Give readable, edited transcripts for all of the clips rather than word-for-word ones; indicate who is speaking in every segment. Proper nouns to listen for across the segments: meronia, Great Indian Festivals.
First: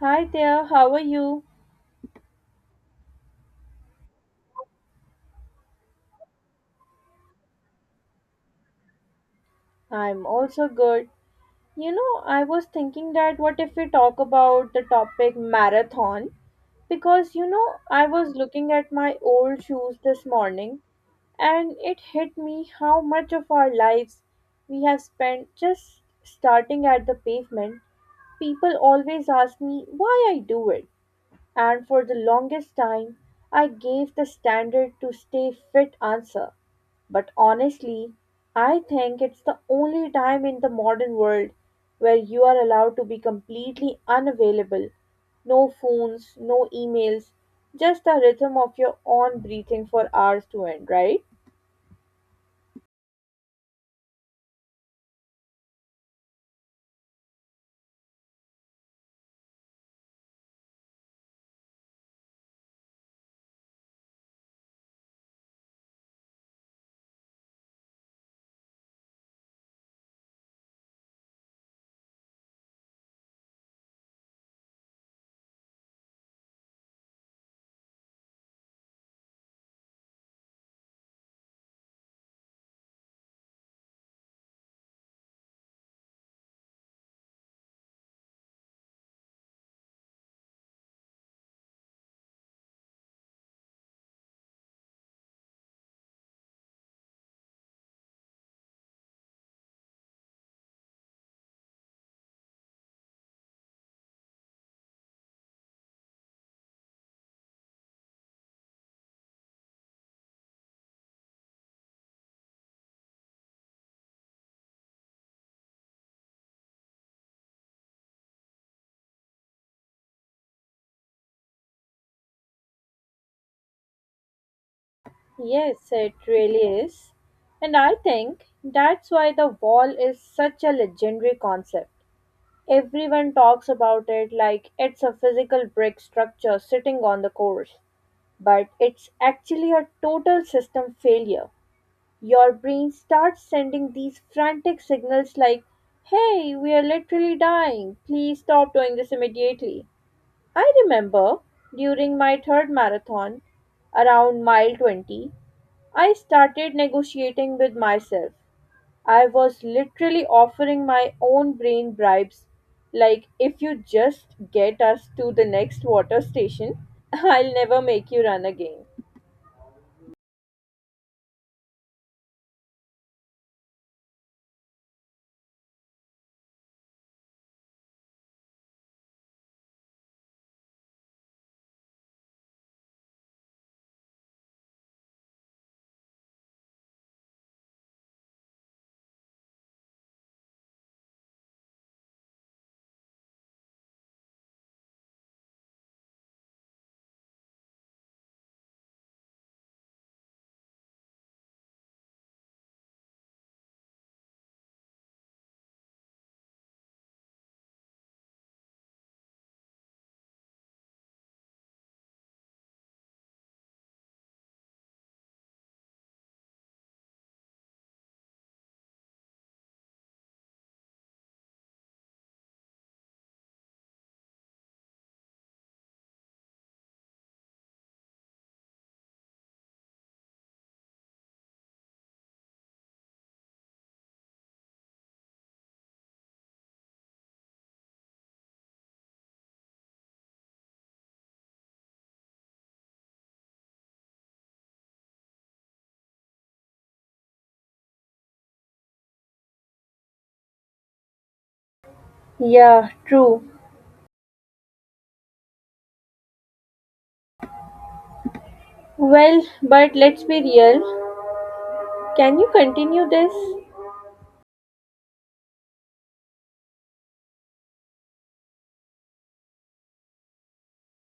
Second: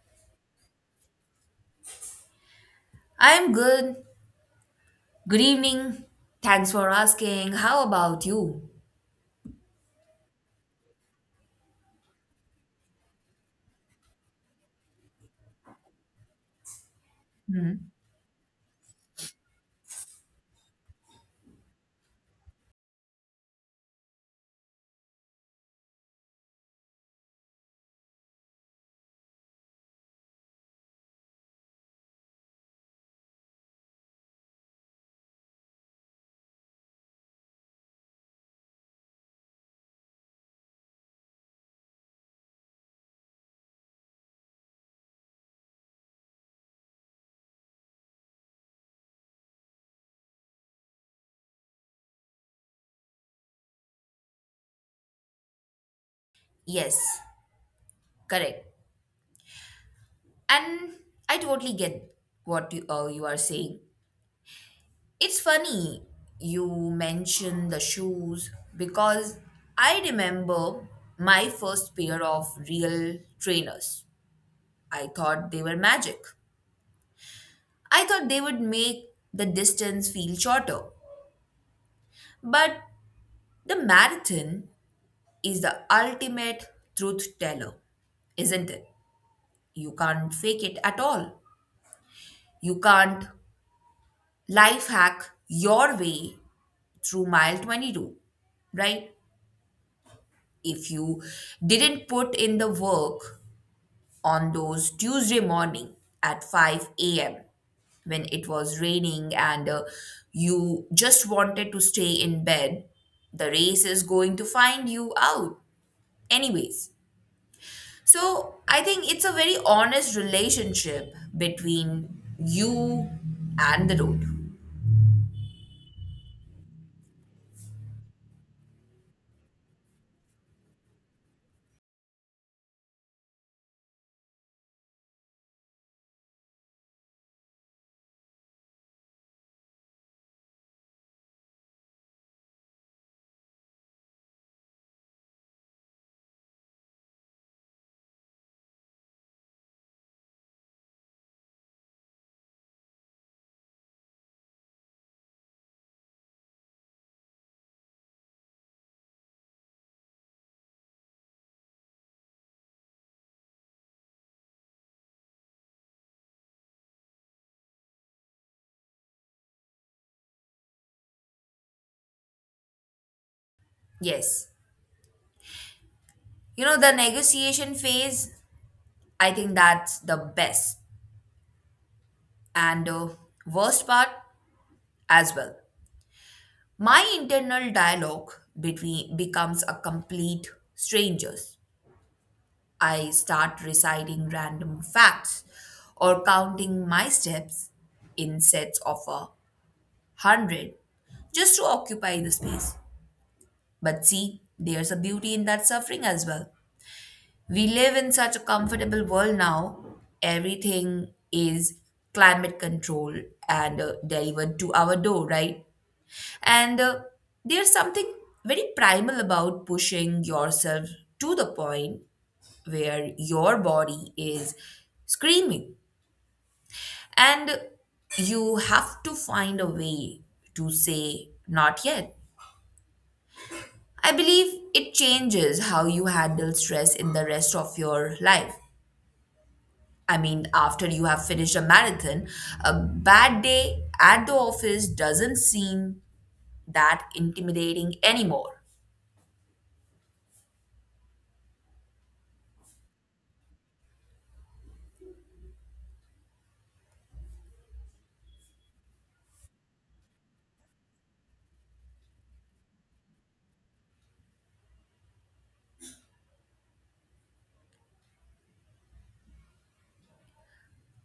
Speaker 1: Hi there, how are you?
Speaker 2: I'm good. Good evening. Thanks for asking. How about you?
Speaker 1: I'm also good. You know, I was thinking that what if we talk about the topic marathon? Because, you know, I was looking at my old shoes this morning and it hit me how much of our lives we have spent just starting at the pavement. People always ask me why I do it. And for the longest time, I gave the standard to stay fit answer. But honestly, I think it's the only time in the modern world where you are allowed to be completely unavailable. No phones, no emails, just the rhythm of your own breathing for hours to end, right?
Speaker 2: Yes, correct. And I totally get what you are saying. It's funny you mention the shoes because I remember my first pair of real trainers. I thought they were magic. I thought they would make the distance feel shorter. But the marathon is the ultimate truth teller, isn't it? You can't fake it at all. You can't life hack your way through mile 22, right? If you didn't put in the work on those Tuesday morning at 5 a.m. when it was raining and you just wanted to stay in bed, the race is going to find you out. Anyways, so I think it's a very honest relationship between you and the road.
Speaker 1: Yes, it really is. And I think that's why the wall is such a legendary concept. Everyone talks about it like it's a physical brick structure sitting on the course, but it's actually a total system failure. Your brain starts sending these frantic signals like, hey, we are literally dying, please stop doing this immediately. I remember during my third marathon, around mile 20, I started negotiating with myself. I was literally offering my own brain bribes, like, if you just get us to the next water station, I'll never make you run again.
Speaker 2: Yes. You know, the negotiation phase, I think that's the best and worst part as well. My internal dialogue between becomes a complete strangers. I start reciting random facts or counting my steps in sets of 100 just to occupy the space. But see, there's a beauty in that suffering as well. We live in such a comfortable world now. Everything is climate controlled and delivered to our door, right? And there's something very primal about pushing yourself to the point where your body is screaming. And you have to find a way to say, not yet. I believe it changes how you handle stress in the rest of your life. I mean, after you have finished a marathon, a bad day at the office doesn't seem that intimidating anymore.
Speaker 1: Yeah, true. Well, but let's be real. Can you continue this?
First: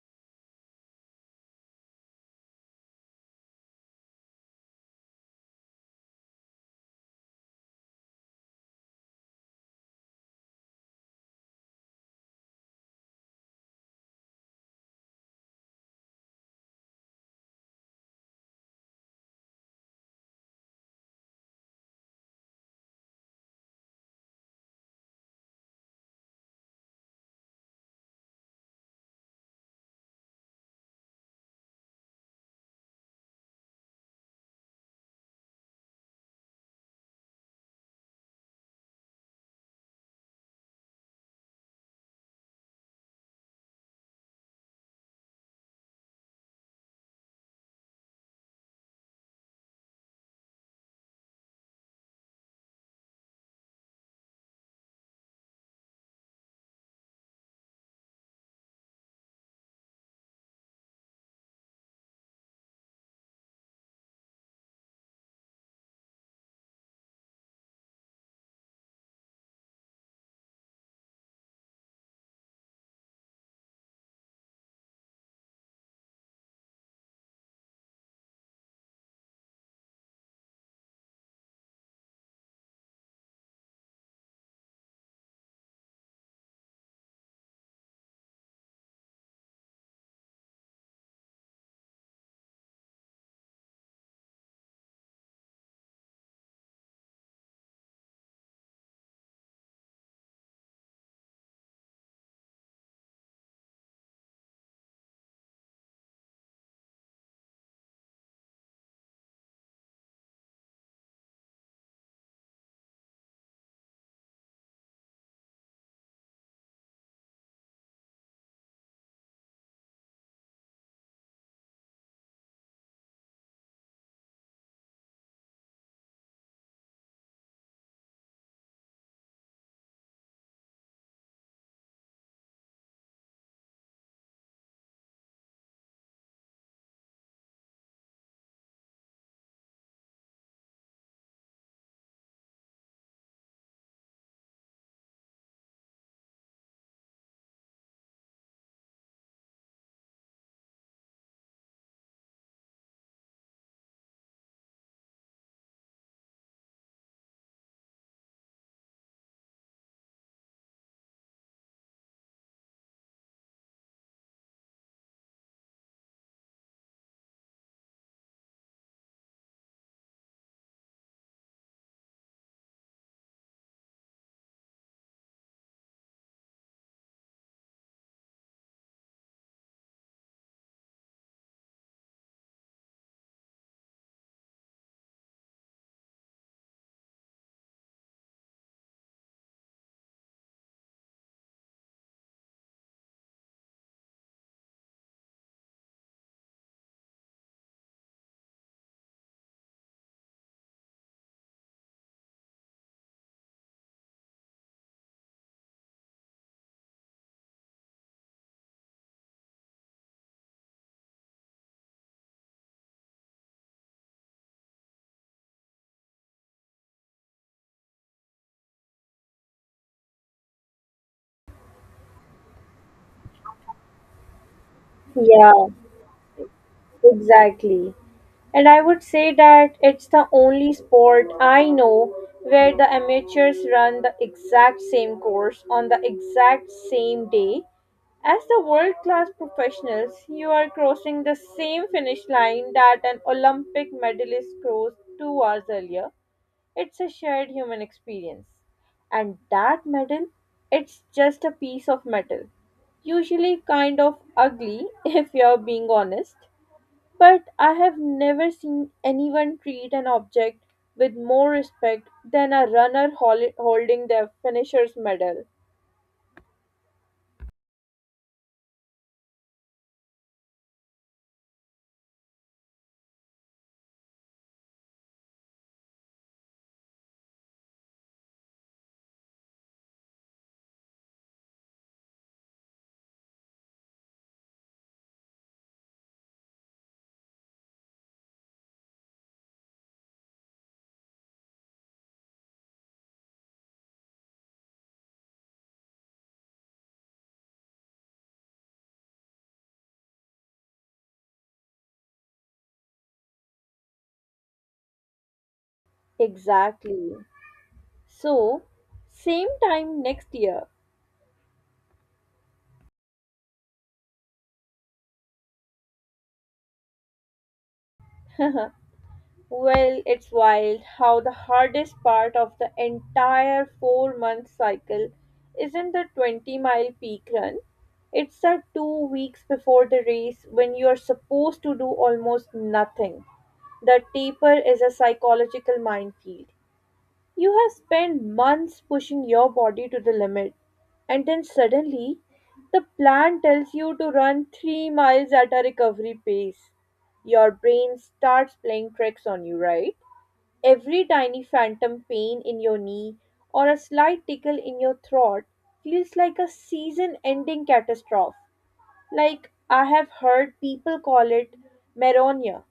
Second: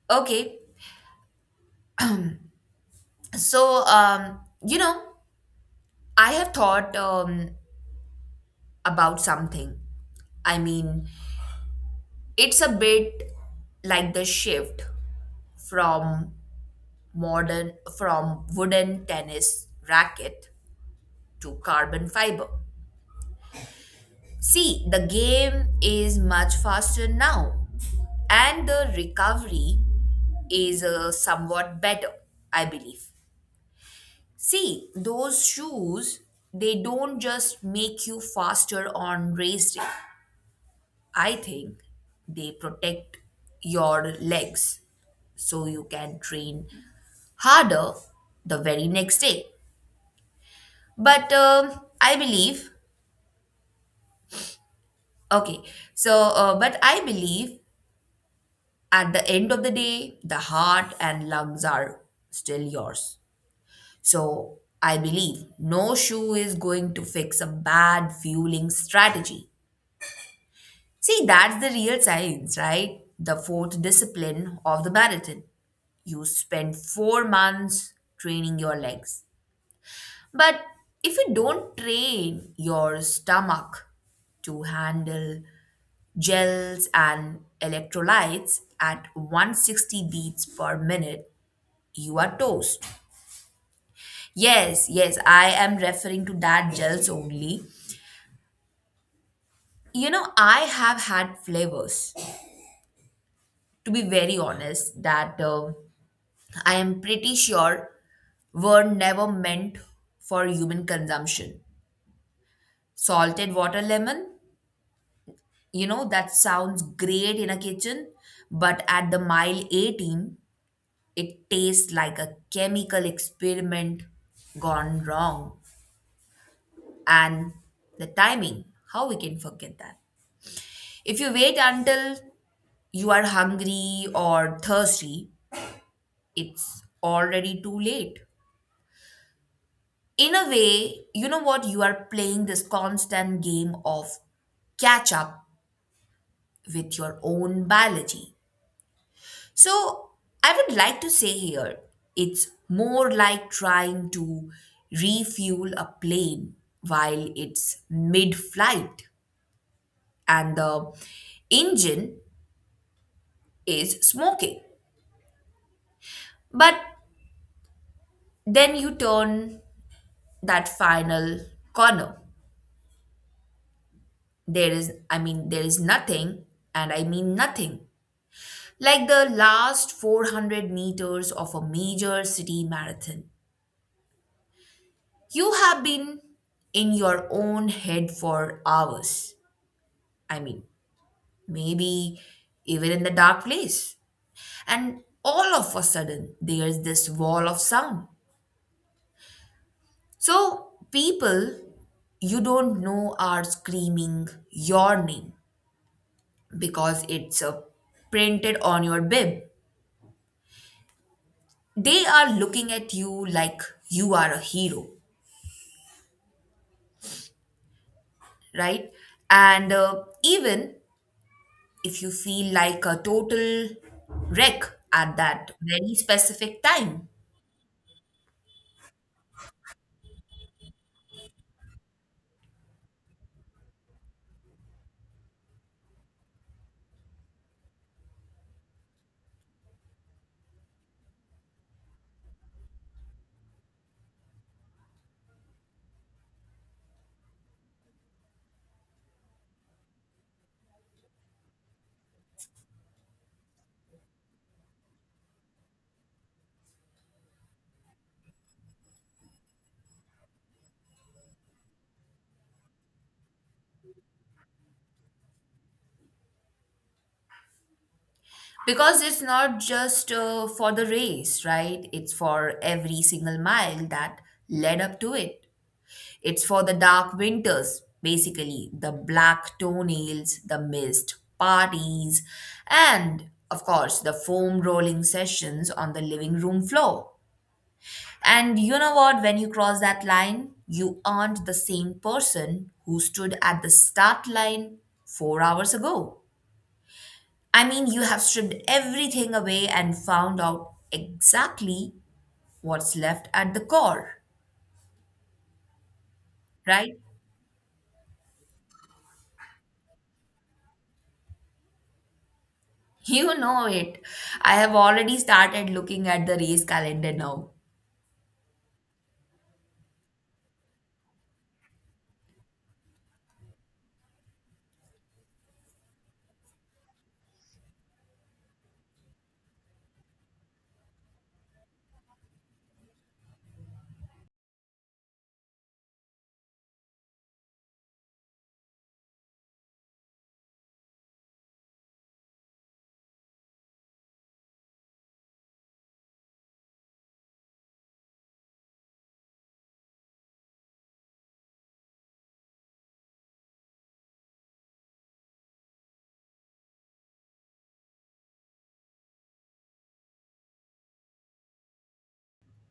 Speaker 2: Okay, so, you know, I have thought about something. I mean, it's a bit like the shift from modern, from wooden tennis racket to carbon fiber. See, the game is much faster now, and the recovery is somewhat better, I believe. See, those shoes, they don't just make you faster on race day. I think they protect your legs so you can train harder the very next day. But I believe, okay, so, but I believe at the end of the day, the heart and lungs are still yours. So I believe no shoe is going to fix a bad fueling strategy. See, that's the real science, right? The fourth discipline of the marathon. You spend 4 months training your legs. But if you don't train your stomach to handle gels and electrolytes at 160 beats per minute, you are toast. Yes, yes, I am referring to that gels only. You know, I have had flavors, to be very honest, that I am pretty sure were never meant for human consumption. Salted water lemon, that sounds great in a kitchen, but at the mile 18, it tastes like a chemical experiment gone wrong. And the timing, how we can forget that? If you wait until you are hungry or thirsty, it's already too late. In a way, you know what? You are playing this constant game of catch up with your own biology. So, I would like to say here it's more like trying to refuel a plane while it's mid flight and the engine is smoking. But then you turn that final corner. I mean, there is nothing, and I mean nothing, like the last 400 meters of a major city marathon. You have been in your own head for hours. I mean, maybe even in the dark place. And all of a sudden, there's this wall of sound. So, people you don't know are screaming your name because it's printed on your bib. They are looking at you like you are a hero, right? And even if you feel like a total wreck at that
Speaker 1: Yeah,
Speaker 2: very specific time,
Speaker 1: exactly. And I would say that it's the only sport I know where the amateurs run the exact same course on the exact same day as the world-class professionals. You are crossing the same finish line that an Olympic medalist crossed 2 hours earlier. It's a shared human experience. And that medal, it's just a piece of metal. Usually kind of ugly, if you're being honest. But I have never seen anyone treat an object with more respect than a runner holding their finisher's medal.
Speaker 2: because it's not just for the race, right? It's for every single mile that led up to it. It's for the dark winters, basically, the black toenails, the missed parties, and of course, the foam rolling sessions on the living room floor. And you know what? When you cross that line, you aren't the same person who stood at the start line 4 hours ago. I mean, you have stripped everything away and found out exactly what's left at the core, right?
Speaker 1: Exactly. So, same time next year.
Speaker 2: You know it. I have already started looking at the race calendar now.
Speaker 1: Well, it's wild how the hardest part of the entire 4 month cycle isn't the 20-mile peak run. It's the 2 weeks before the race when you are supposed to do almost nothing. The taper is a psychological minefield. You have spent months pushing your body to the limit, and then suddenly the plan tells you to run 3 miles at a recovery pace. Your brain starts playing tricks on you, right? Every tiny phantom pain in your knee or a slight tickle in your throat feels like a season ending catastrophe. Like I have heard people call it meronia,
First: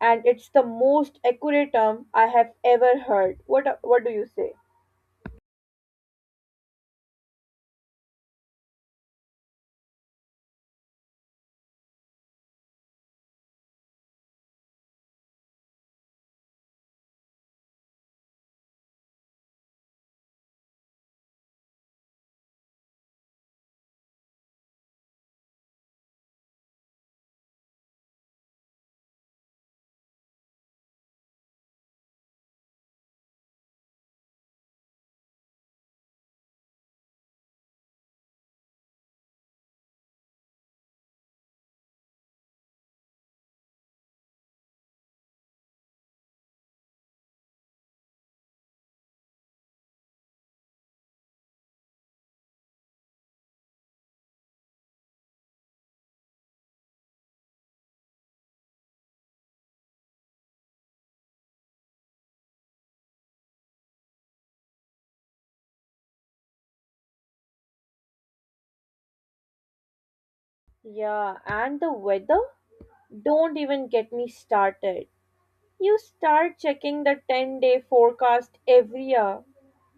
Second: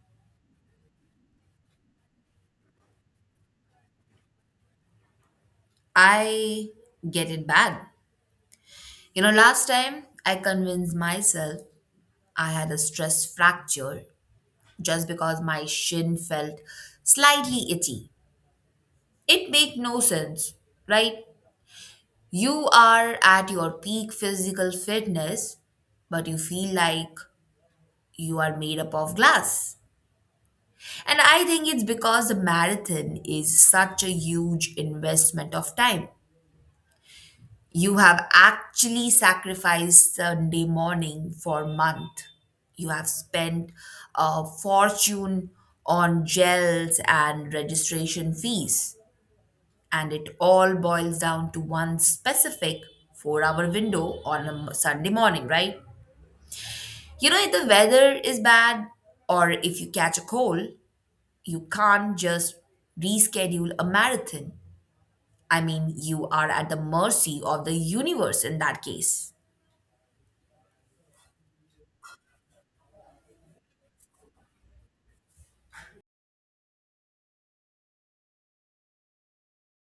Speaker 1: and it's the most accurate term I have ever heard. What do you say?
Speaker 2: I get it bad. You know, last time I convinced myself I had a stress fracture just because my shin felt slightly itchy. It made no sense, right? You are at your peak physical fitness, but you feel like you are made up of glass. And I think it's because the marathon is such a huge investment of time. You have actually sacrificed Sunday morning for a month. You have spent a fortune on gels and registration fees. And it all boils down to one specific 4 hour window on a Sunday morning, right? You know, if the weather is bad or if you catch a cold, you can't just reschedule a marathon. I mean, you are at the mercy of the universe in that case.
Speaker 1: Yeah, and the weather? Don't even get me started. You start checking the 10-day forecast every year.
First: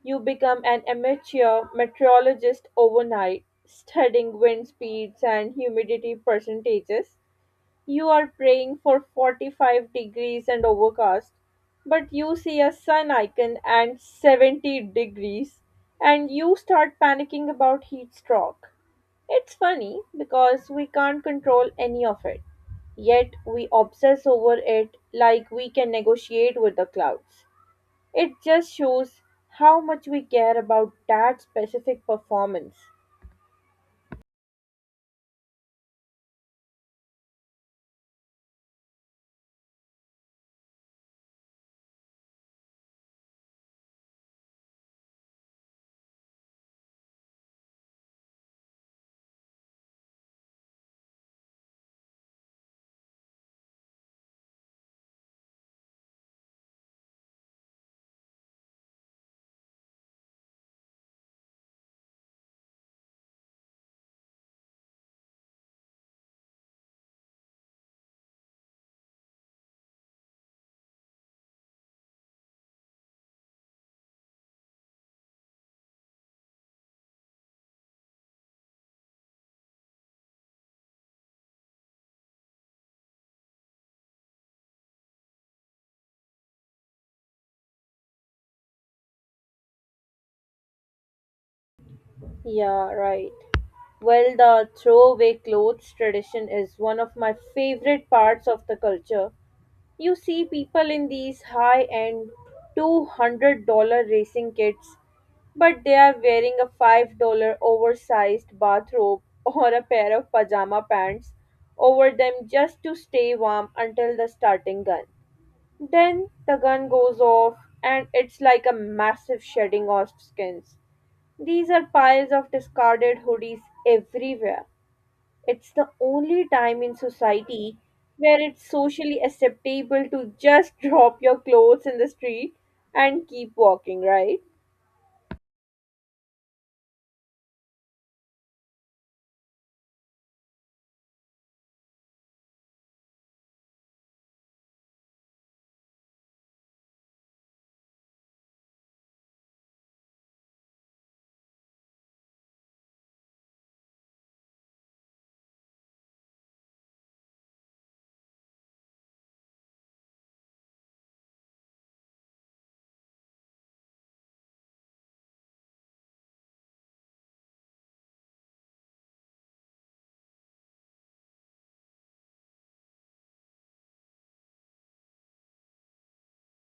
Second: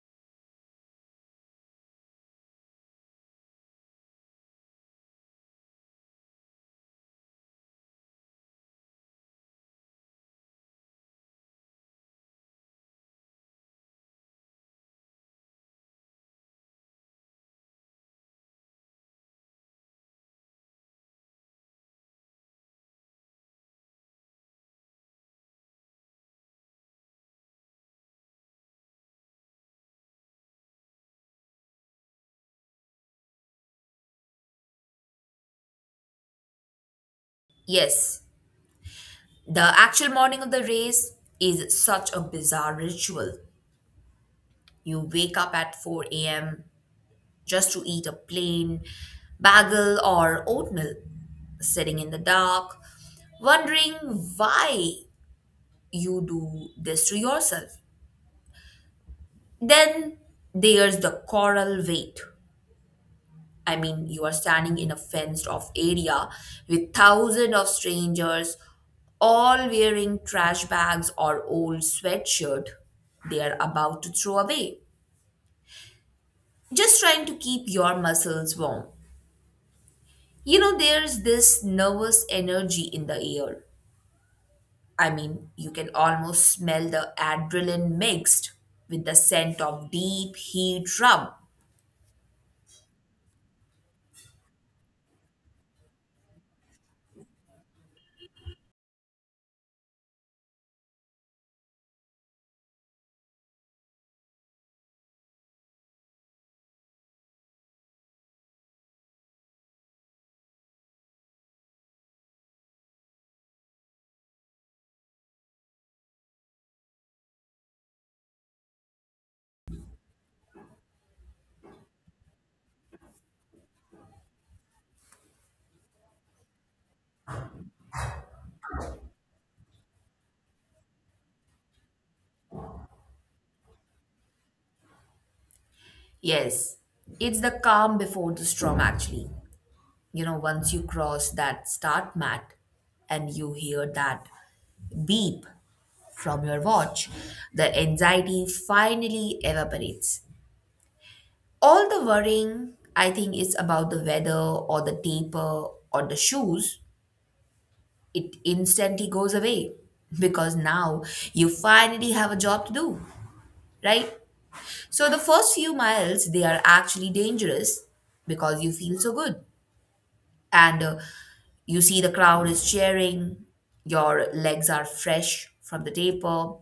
Speaker 1: You become an amateur meteorologist overnight, studying wind speeds and humidity percentages. You are praying for 45 degrees and overcast, but you see a sun icon and 70 degrees, and you start panicking about heat stroke. It's funny because we can't control any of it, yet we obsess over it like we can negotiate with the clouds. It just shows how much we care about that specific performance.
Speaker 2: Yes, the actual morning of the race is such a bizarre ritual. You wake up at 4 a.m. just to eat a plain bagel or oatmeal, sitting in the dark, wondering why you do this to yourself. Then there's the coral wait. I mean, you are standing in a fenced off area with thousands of strangers, all wearing trash bags or old sweatshirt they are about to throw away, just trying to keep your muscles warm. You know, there's this nervous energy in the air. I mean, you can almost smell the adrenaline mixed with the scent of deep heat rub.
Speaker 1: Yeah, right. Well, the throwaway clothes tradition is one of my favorite parts of the culture. You see people in these high end $200 racing kits, but they are wearing a $5 oversized bathrobe or a pair of pajama pants over them just to stay warm until the starting gun. Then the gun goes off, and it's like a massive shedding of skins. These are piles of discarded hoodies everywhere. It's the only time in society where it's socially acceptable to just drop your clothes in the street and keep walking, right?
Speaker 2: Yes, it's the calm before the storm, actually. You know, once you cross that start mat and you hear that beep from your watch, the anxiety finally evaporates. All the worrying, I think, is about the weather or the taper or the shoes. It instantly goes away because now you finally have a job to do, right? So the first few miles they are actually dangerous because you feel so good and you see the crowd is cheering, your legs are fresh from the taper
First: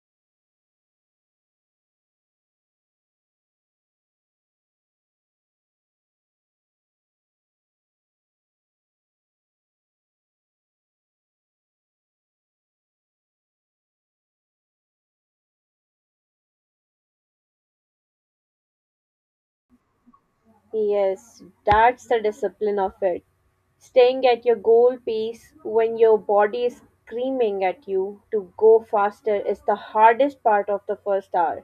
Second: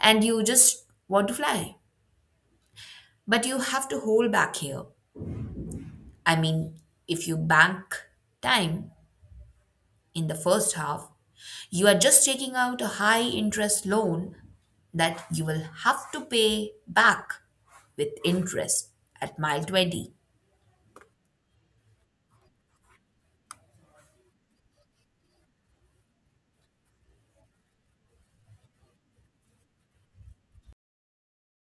Speaker 2: and you just want to fly. But you have to hold back here. I mean, if you bank time, in the first half, you are just taking out a high interest loan that you will have to pay back with interest at mile 20.
Speaker 1: Yes, that's the discipline of it. Staying at your goal pace when your body is screaming at you to go faster is the hardest part of the first hour.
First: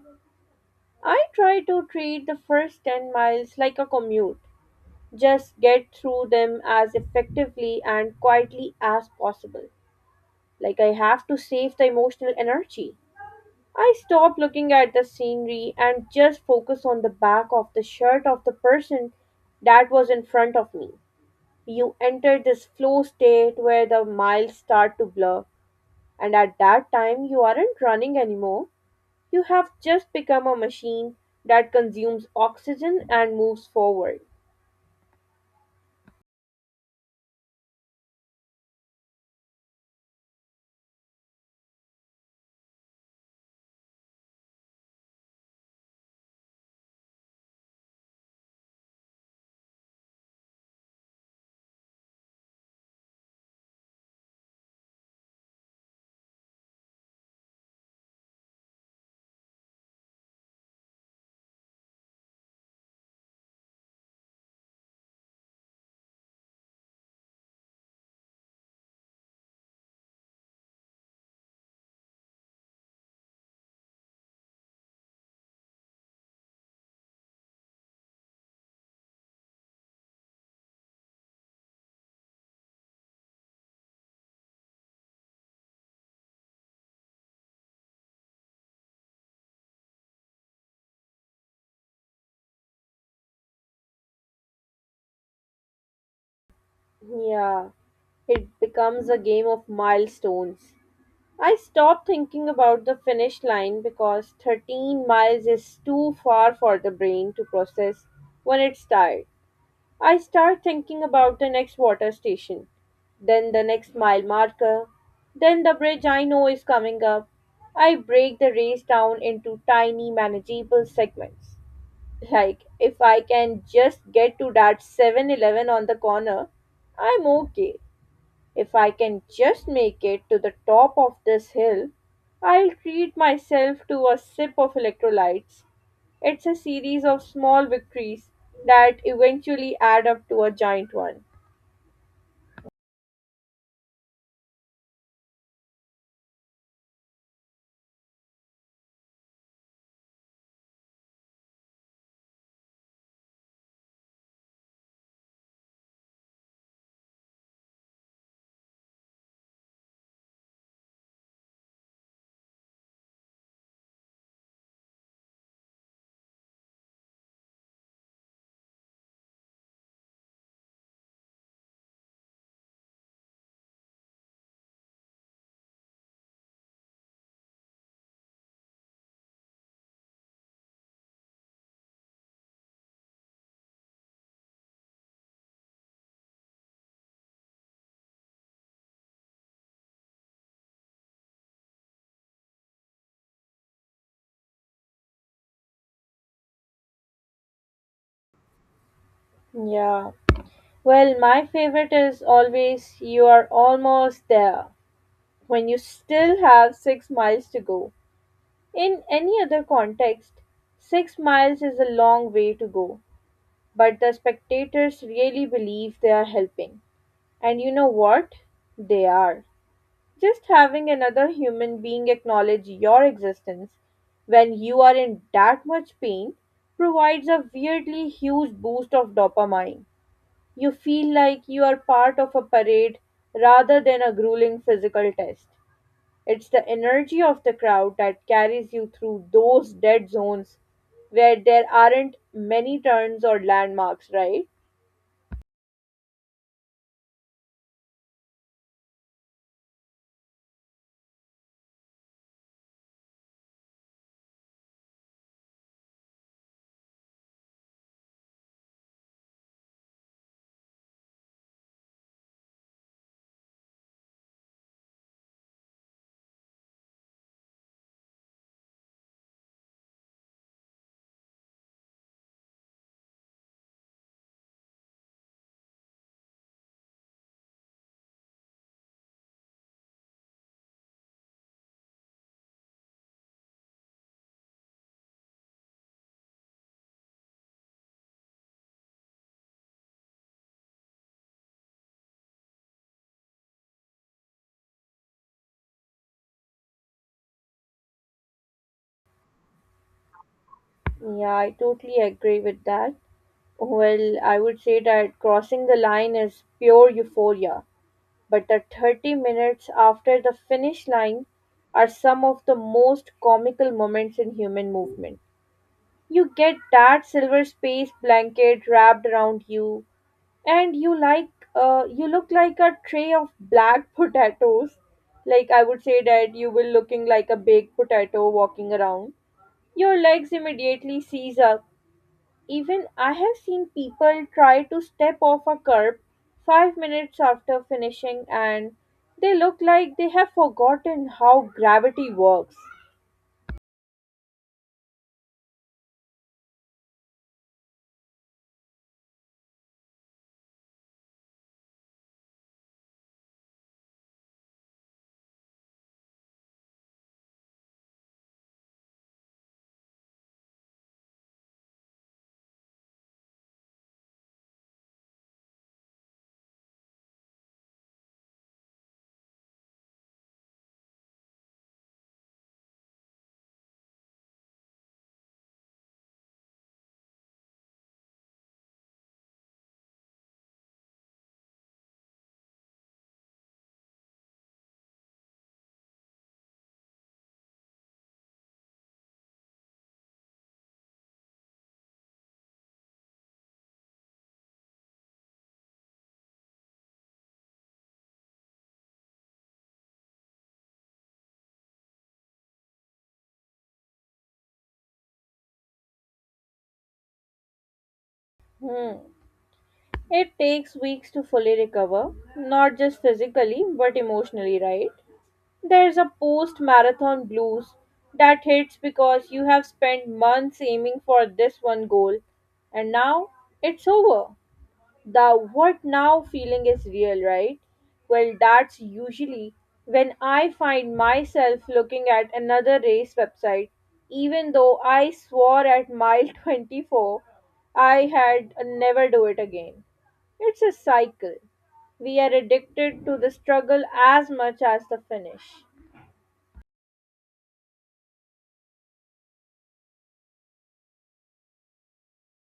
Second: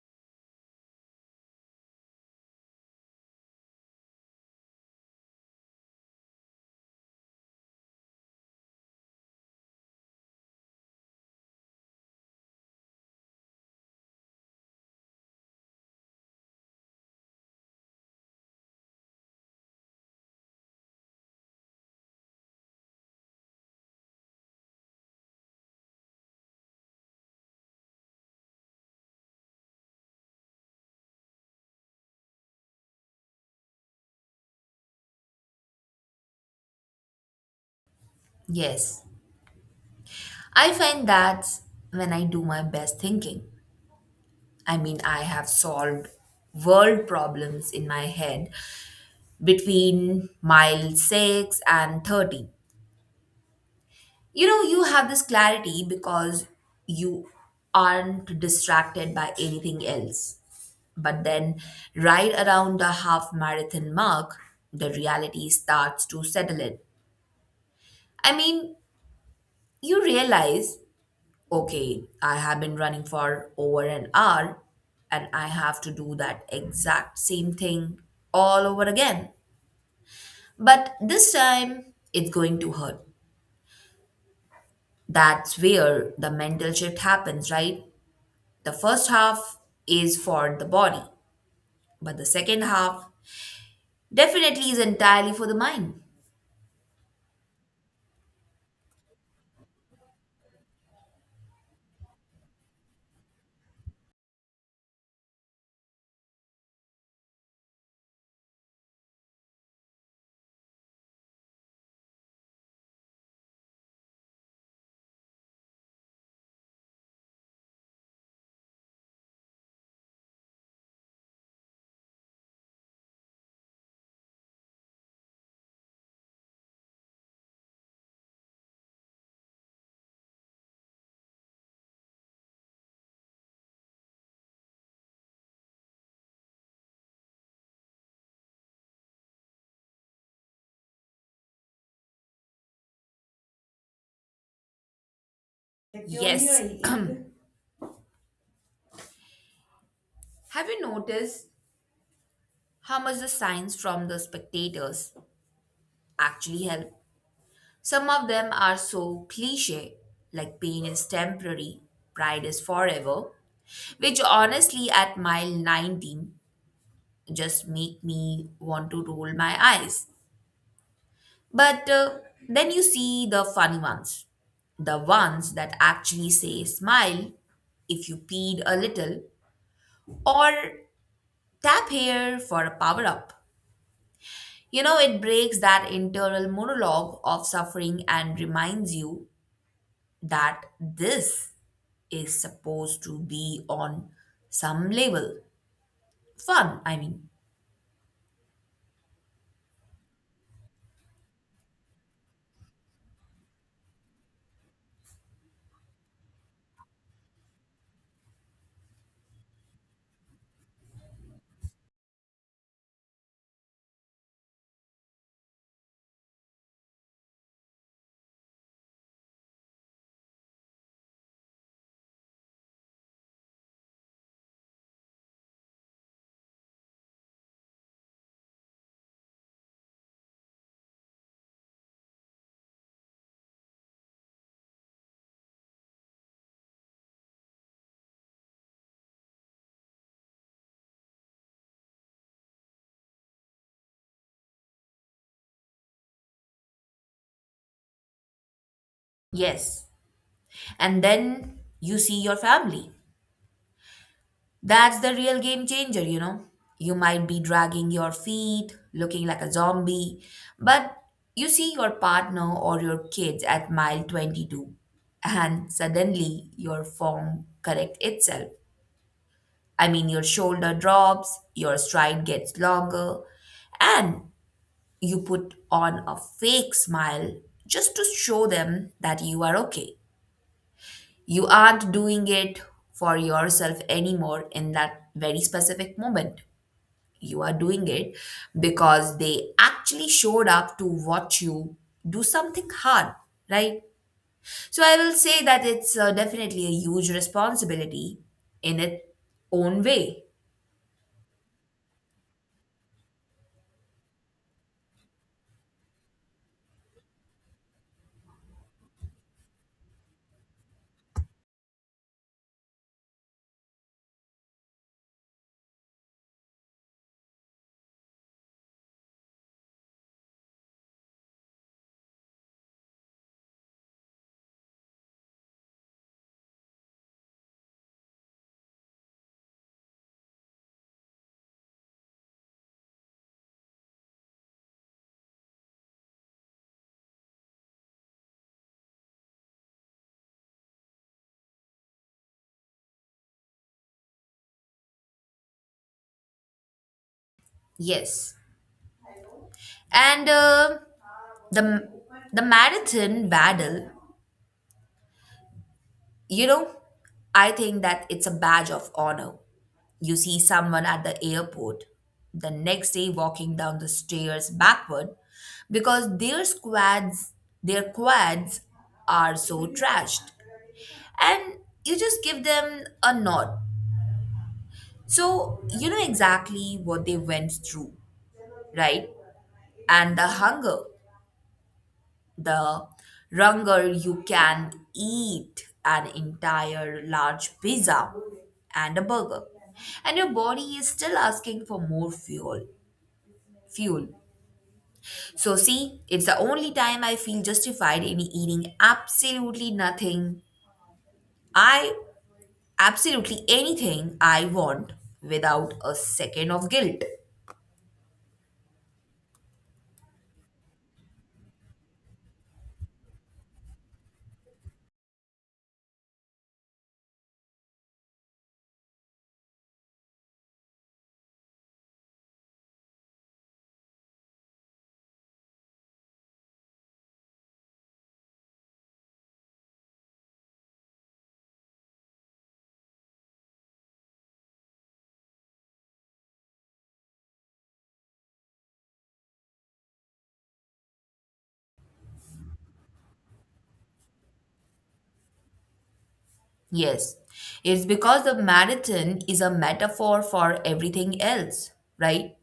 Speaker 1: I try to treat the first 10 miles like a commute. Just get through them as effectively and quietly as possible. Like I have to save the emotional energy. I stop looking at the scenery and just focus on the back of the shirt of the person that was in front of me. You enter this flow state where the miles start to blur, and at that time, you aren't running anymore. You have just become a machine that consumes oxygen and moves forward.
Speaker 2: Yes, I find that's when I do my best thinking. I mean, I have solved world problems in my head between mile 6 and 30. You know, you have this clarity because you aren't distracted by anything else. But then, right around the half marathon mark, the reality starts to settle in. I mean, you realize, okay, I have been running for over an hour and I have to do that exact same thing all over again. But this time, it's going to hurt. That's where the mental shift happens, right? The first half is for the body, but the second half definitely is entirely for the mind.
Speaker 1: Yeah, it becomes a game of milestones. I stopped thinking about the finish line because 13 miles is too far for the brain to process when it's tired. I start thinking about the next water station, then the next mile marker, then the bridge I know is coming up. I break the race down into tiny manageable segments. Like, if I can just get to that 7-Eleven on the corner, I'm okay. If I can just make it to the top of this hill, I'll treat myself to a sip of electrolytes. It's a series of small victories that eventually add up to a giant one.
Speaker 2: Yes. Have you noticed how much the signs from the spectators actually help? Some of them are so cliche, like pain is temporary, pride is forever, which honestly at mile 19 just make me want to roll my eyes. But then you see the funny ones, the ones that actually say smile if you peed a little or tap here for a power up. You know, it breaks that internal monologue of suffering and reminds you that this is supposed to be on some level fun, I mean.
Speaker 1: Yeah. Well, my favorite is always you are almost there when you still have 6 miles to go. In any other context, 6 miles is a long way to go, but the spectators really believe they are helping. And you know what? They are. Just having another human being acknowledge your existence when you are in that much pain provides a weirdly huge boost of dopamine. You feel like you are part of a parade rather than a grueling physical test. It's the energy of the crowd that carries you through those dead zones where there aren't many turns or landmarks, right?
Speaker 2: Yes. And then you see your family. That's the real game changer, you know. You might be dragging your feet, looking like a zombie, but you see your partner or your kids at mile 22, and suddenly your form corrects itself. I mean, your shoulder drops, your stride gets longer, and you put on a fake smile just to show them that you are okay. You aren't doing it for yourself anymore in that very specific moment. You are doing it because they actually showed up to watch you do something hard, right? So I will say that it's definitely a huge responsibility in its own way.
Speaker 1: Yeah, I totally agree with that. Well, I would say that crossing the line is pure euphoria, but the 30 minutes after the finish line are some of the most comical moments in human movement. You get that silver space blanket wrapped around you, and you look like a tray of black potatoes. Like, I would say that you will looking like a baked potato walking around. Your legs immediately seize up. Even I have seen people try to step off a curb 5 minutes after finishing and they look like they have forgotten how gravity works.
Speaker 2: Yes. And the the marathon battle, you know, I think that it's a badge of honor. You see someone at the airport the next day walking down the stairs backward because their quads are so trashed, and you just give them a nod, so you know exactly what they went through, right? And the hunger, the longer you can eat an entire large pizza and a burger and your body is still asking for more fuel. So see, it's the only time I feel justified in eating i absolutely anything I want without a second of guilt.
Speaker 1: Hmm. It takes weeks to fully recover, not just physically but emotionally, right? There's a post marathon blues that hits because you have spent months aiming for this one goal and now it's over. The what now feeling is real, right? Well, that's usually when I find myself looking at another race website, even though I swore at mile 24 I had a never do it again. It's a cycle. We are addicted to the struggle as much as the finish.
Speaker 2: Yes, it's because the marathon is a metaphor for everything else, right?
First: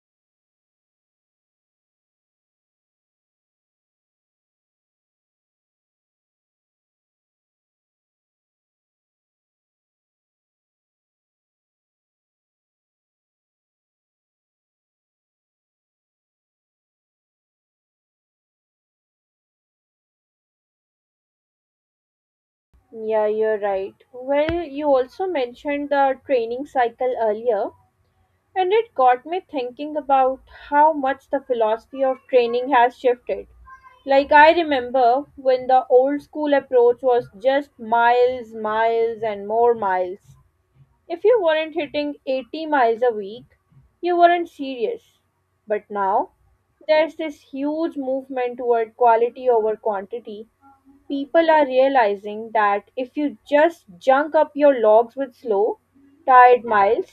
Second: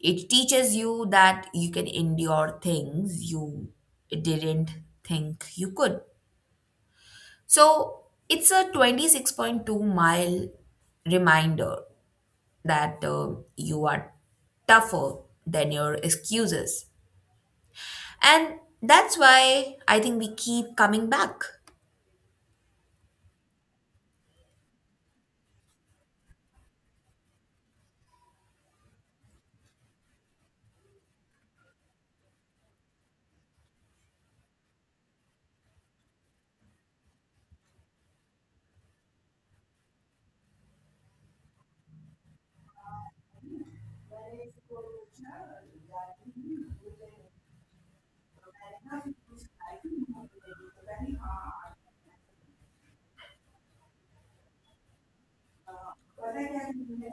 Speaker 2: It teaches you that you can endure things you didn't think you could. So it's a 26.2-mile reminder that you are tougher than your excuses. And that's why I think we keep coming back.
Speaker 1: Yeah, you're right. Well, you also mentioned the training cycle earlier. And it got me thinking about how much the philosophy of training has shifted. Like, I remember when the old school approach was just miles, miles, and more miles. If you weren't hitting 80 miles a week, you weren't serious. But now, there's this huge movement toward quality over quantity. People are realizing that if you just junk up your logs with slow, tired miles,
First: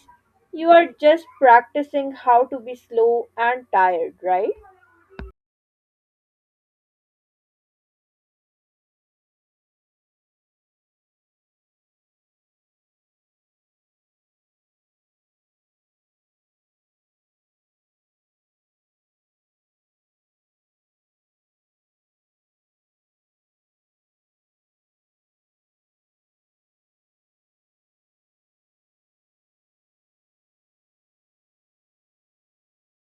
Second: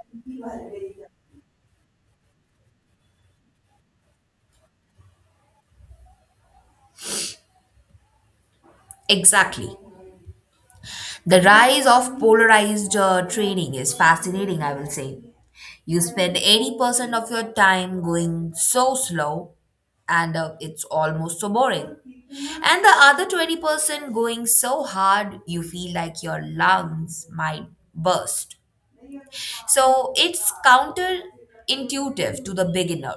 Speaker 1: you are just practicing how to be slow and tired, right?
Speaker 2: Exactly. The rise of polarized training is fascinating, I will say. You spend 80% of your time going so slow and it's almost so boring. And the other 20% going so hard you feel like your lungs might burst. So it's counterintuitive to the beginner.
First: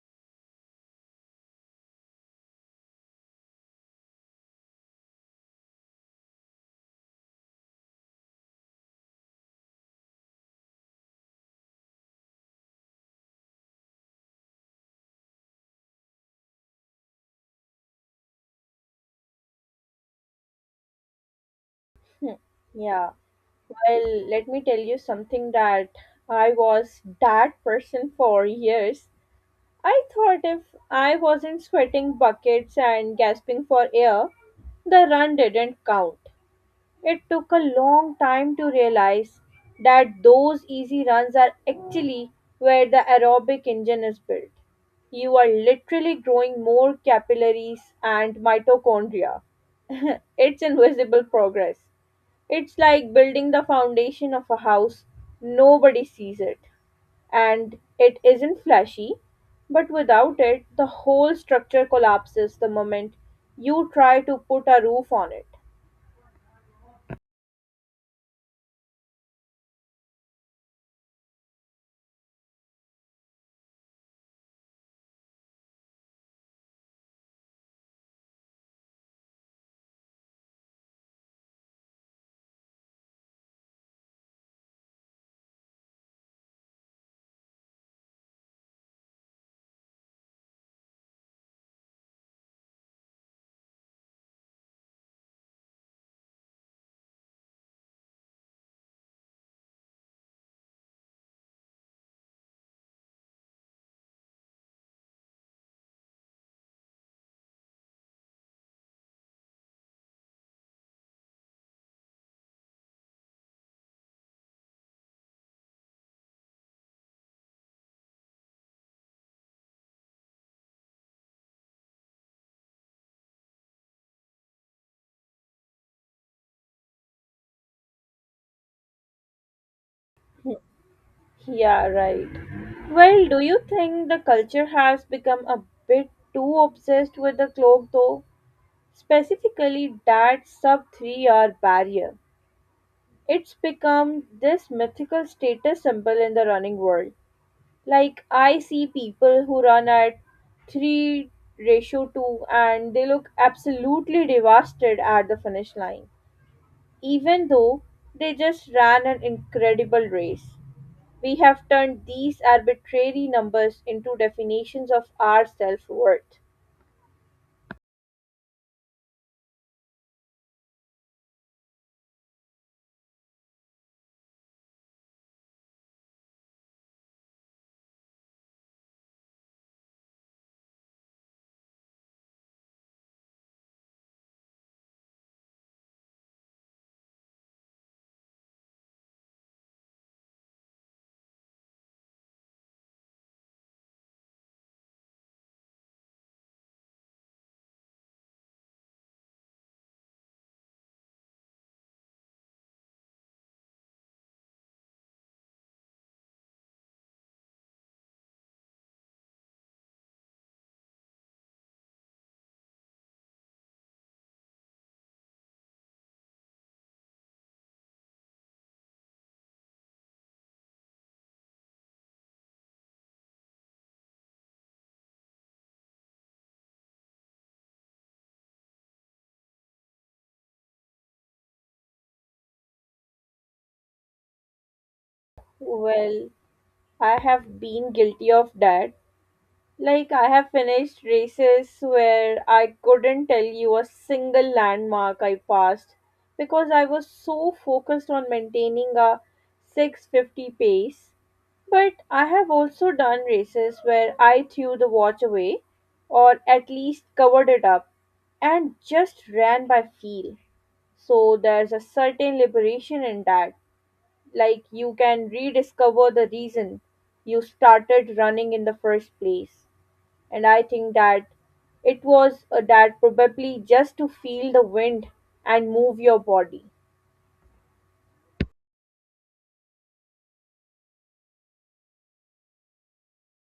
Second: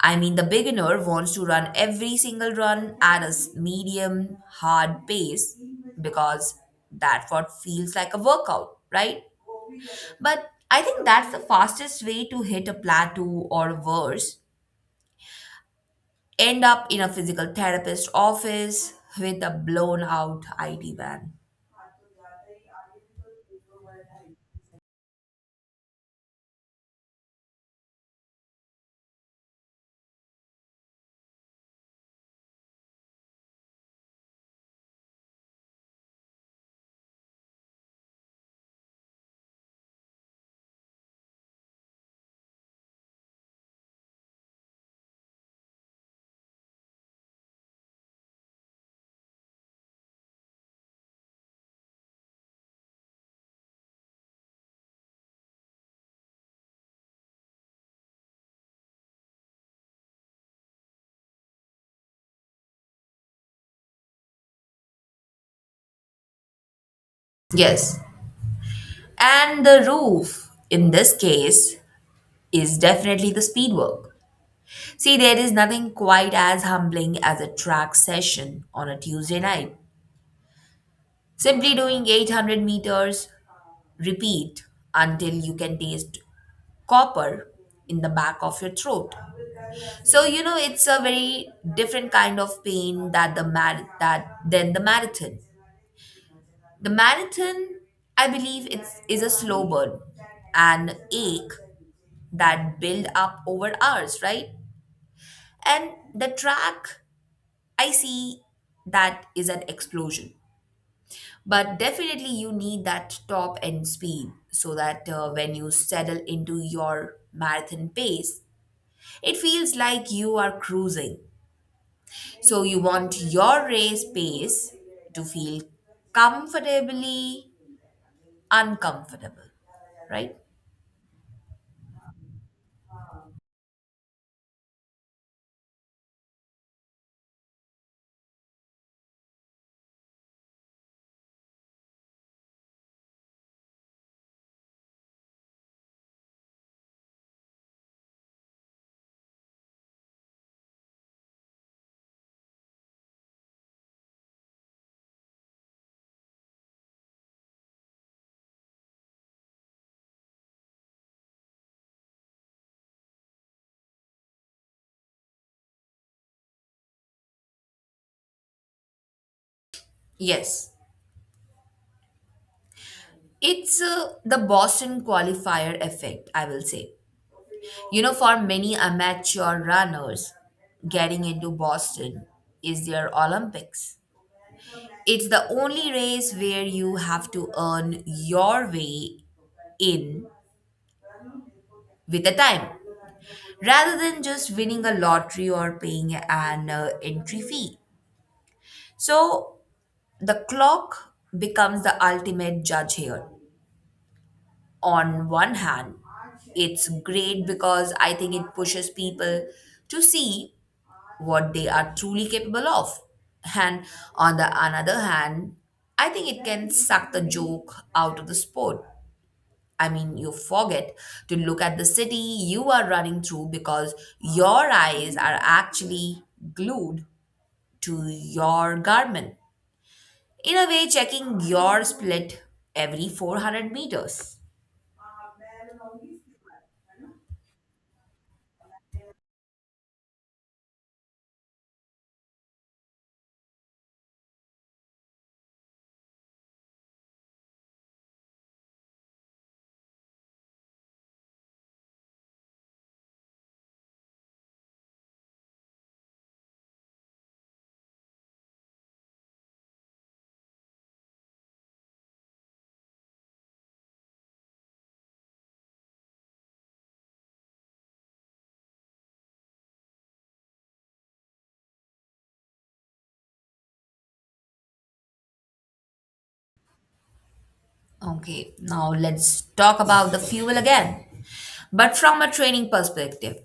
Speaker 2: I mean, the beginner wants to run every single run at a medium, hard pace because that's what feels like a workout, right? But I think that's the fastest way to hit a plateau or worse. End up in a physical therapist office with a blown out IT van.
Speaker 1: Yeah, well, let me tell you something that I was that person for years. I thought if I wasn't sweating buckets and gasping for air, the run didn't count. It took a long time to realize that those easy runs are actually where the aerobic engine is built. You are literally growing more capillaries and mitochondria. It's invisible progress. It's like building the foundation of a house, nobody sees it. And it isn't flashy, but without it, the whole structure collapses the moment you try to put a roof on it.
Speaker 2: Yes. And the roof, in this case, is definitely the speed work. See, there is nothing quite as humbling as a track session on a Tuesday night. Simply doing 800 meters, repeat until you can taste copper in the back of your throat. So you know it's a very different kind of pain that the mar- that than the marathon. The marathon, I believe, it's is a slow burn, an ache that build up over hours, right? And the track, I see that is an explosion. But definitely, you need that top end speed so that when you settle into your marathon pace, it feels like you are cruising. So, you want your race pace to feel comfortably uncomfortable, right?
Speaker 1: Yeah, right. Well, do you think the culture has become a bit too obsessed with the clock though? Specifically, that sub 3-hour barrier. It's become this mythical status symbol in the running world. Like, I see people who run at 3 ratio 2 and they look absolutely devastated at the finish line, even though they just ran an incredible race. We have turned these arbitrary numbers into definitions of our self worth.
Speaker 2: Yes. It's the Boston qualifier effect, I will say. You know, for many amateur runners, getting into Boston is their Olympics. It's the only race where you have to earn your way in with the time rather than just winning a lottery or paying an entry fee. So the clock becomes the ultimate judge here. On one hand, it's great because I think it pushes people to see what they are truly capable of. And on the another hand, I think it can suck the joke out of the sport. I mean, you forget to look at the city you are running through because your eyes are actually glued to your garment. In a way, checking your split every 400 meters.
Speaker 1: Well, I have been guilty of that. Like, I have finished races where I couldn't tell you a single landmark I passed because I was so focused on maintaining a 650 pace. But I have also done races where I threw the watch away or at least covered it up and just ran by feel. So there's a certain liberation in that. Like you can rediscover the reason you started running in the first place, and I think that it was that probably just to feel the wind and move your body.
Speaker 2: Okay, now let's talk about the fuel again. But from a training perspective,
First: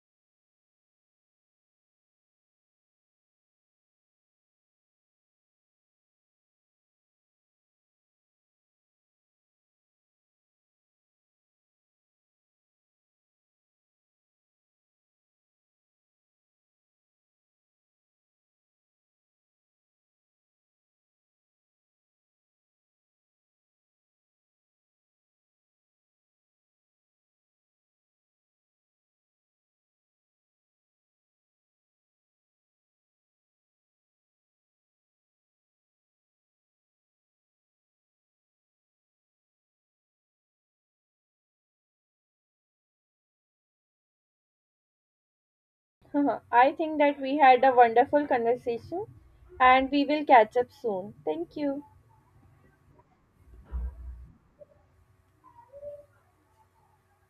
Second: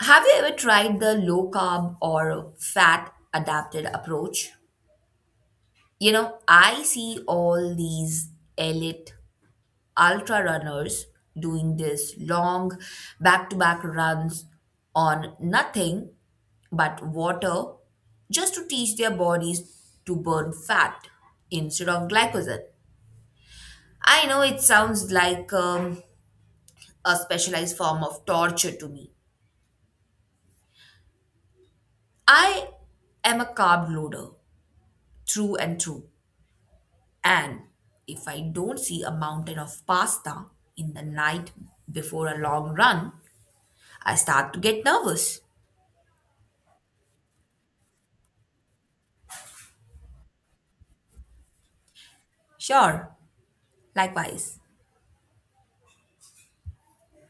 Speaker 2: have you ever tried the low carb or fat adapted approach? You know, I see all these elite ultra runners doing this long back to back runs on nothing but water just to teach their bodies to burn fat instead of glycogen. I know it sounds like a specialized form of torture to me. I am a carb loader through and through. And if I don't see a mountain of pasta in the night before a long run, I start to get nervous.
Speaker 1: I think that we had a wonderful conversation and we will catch up soon. Thank you.
Speaker 2: Sure, likewise.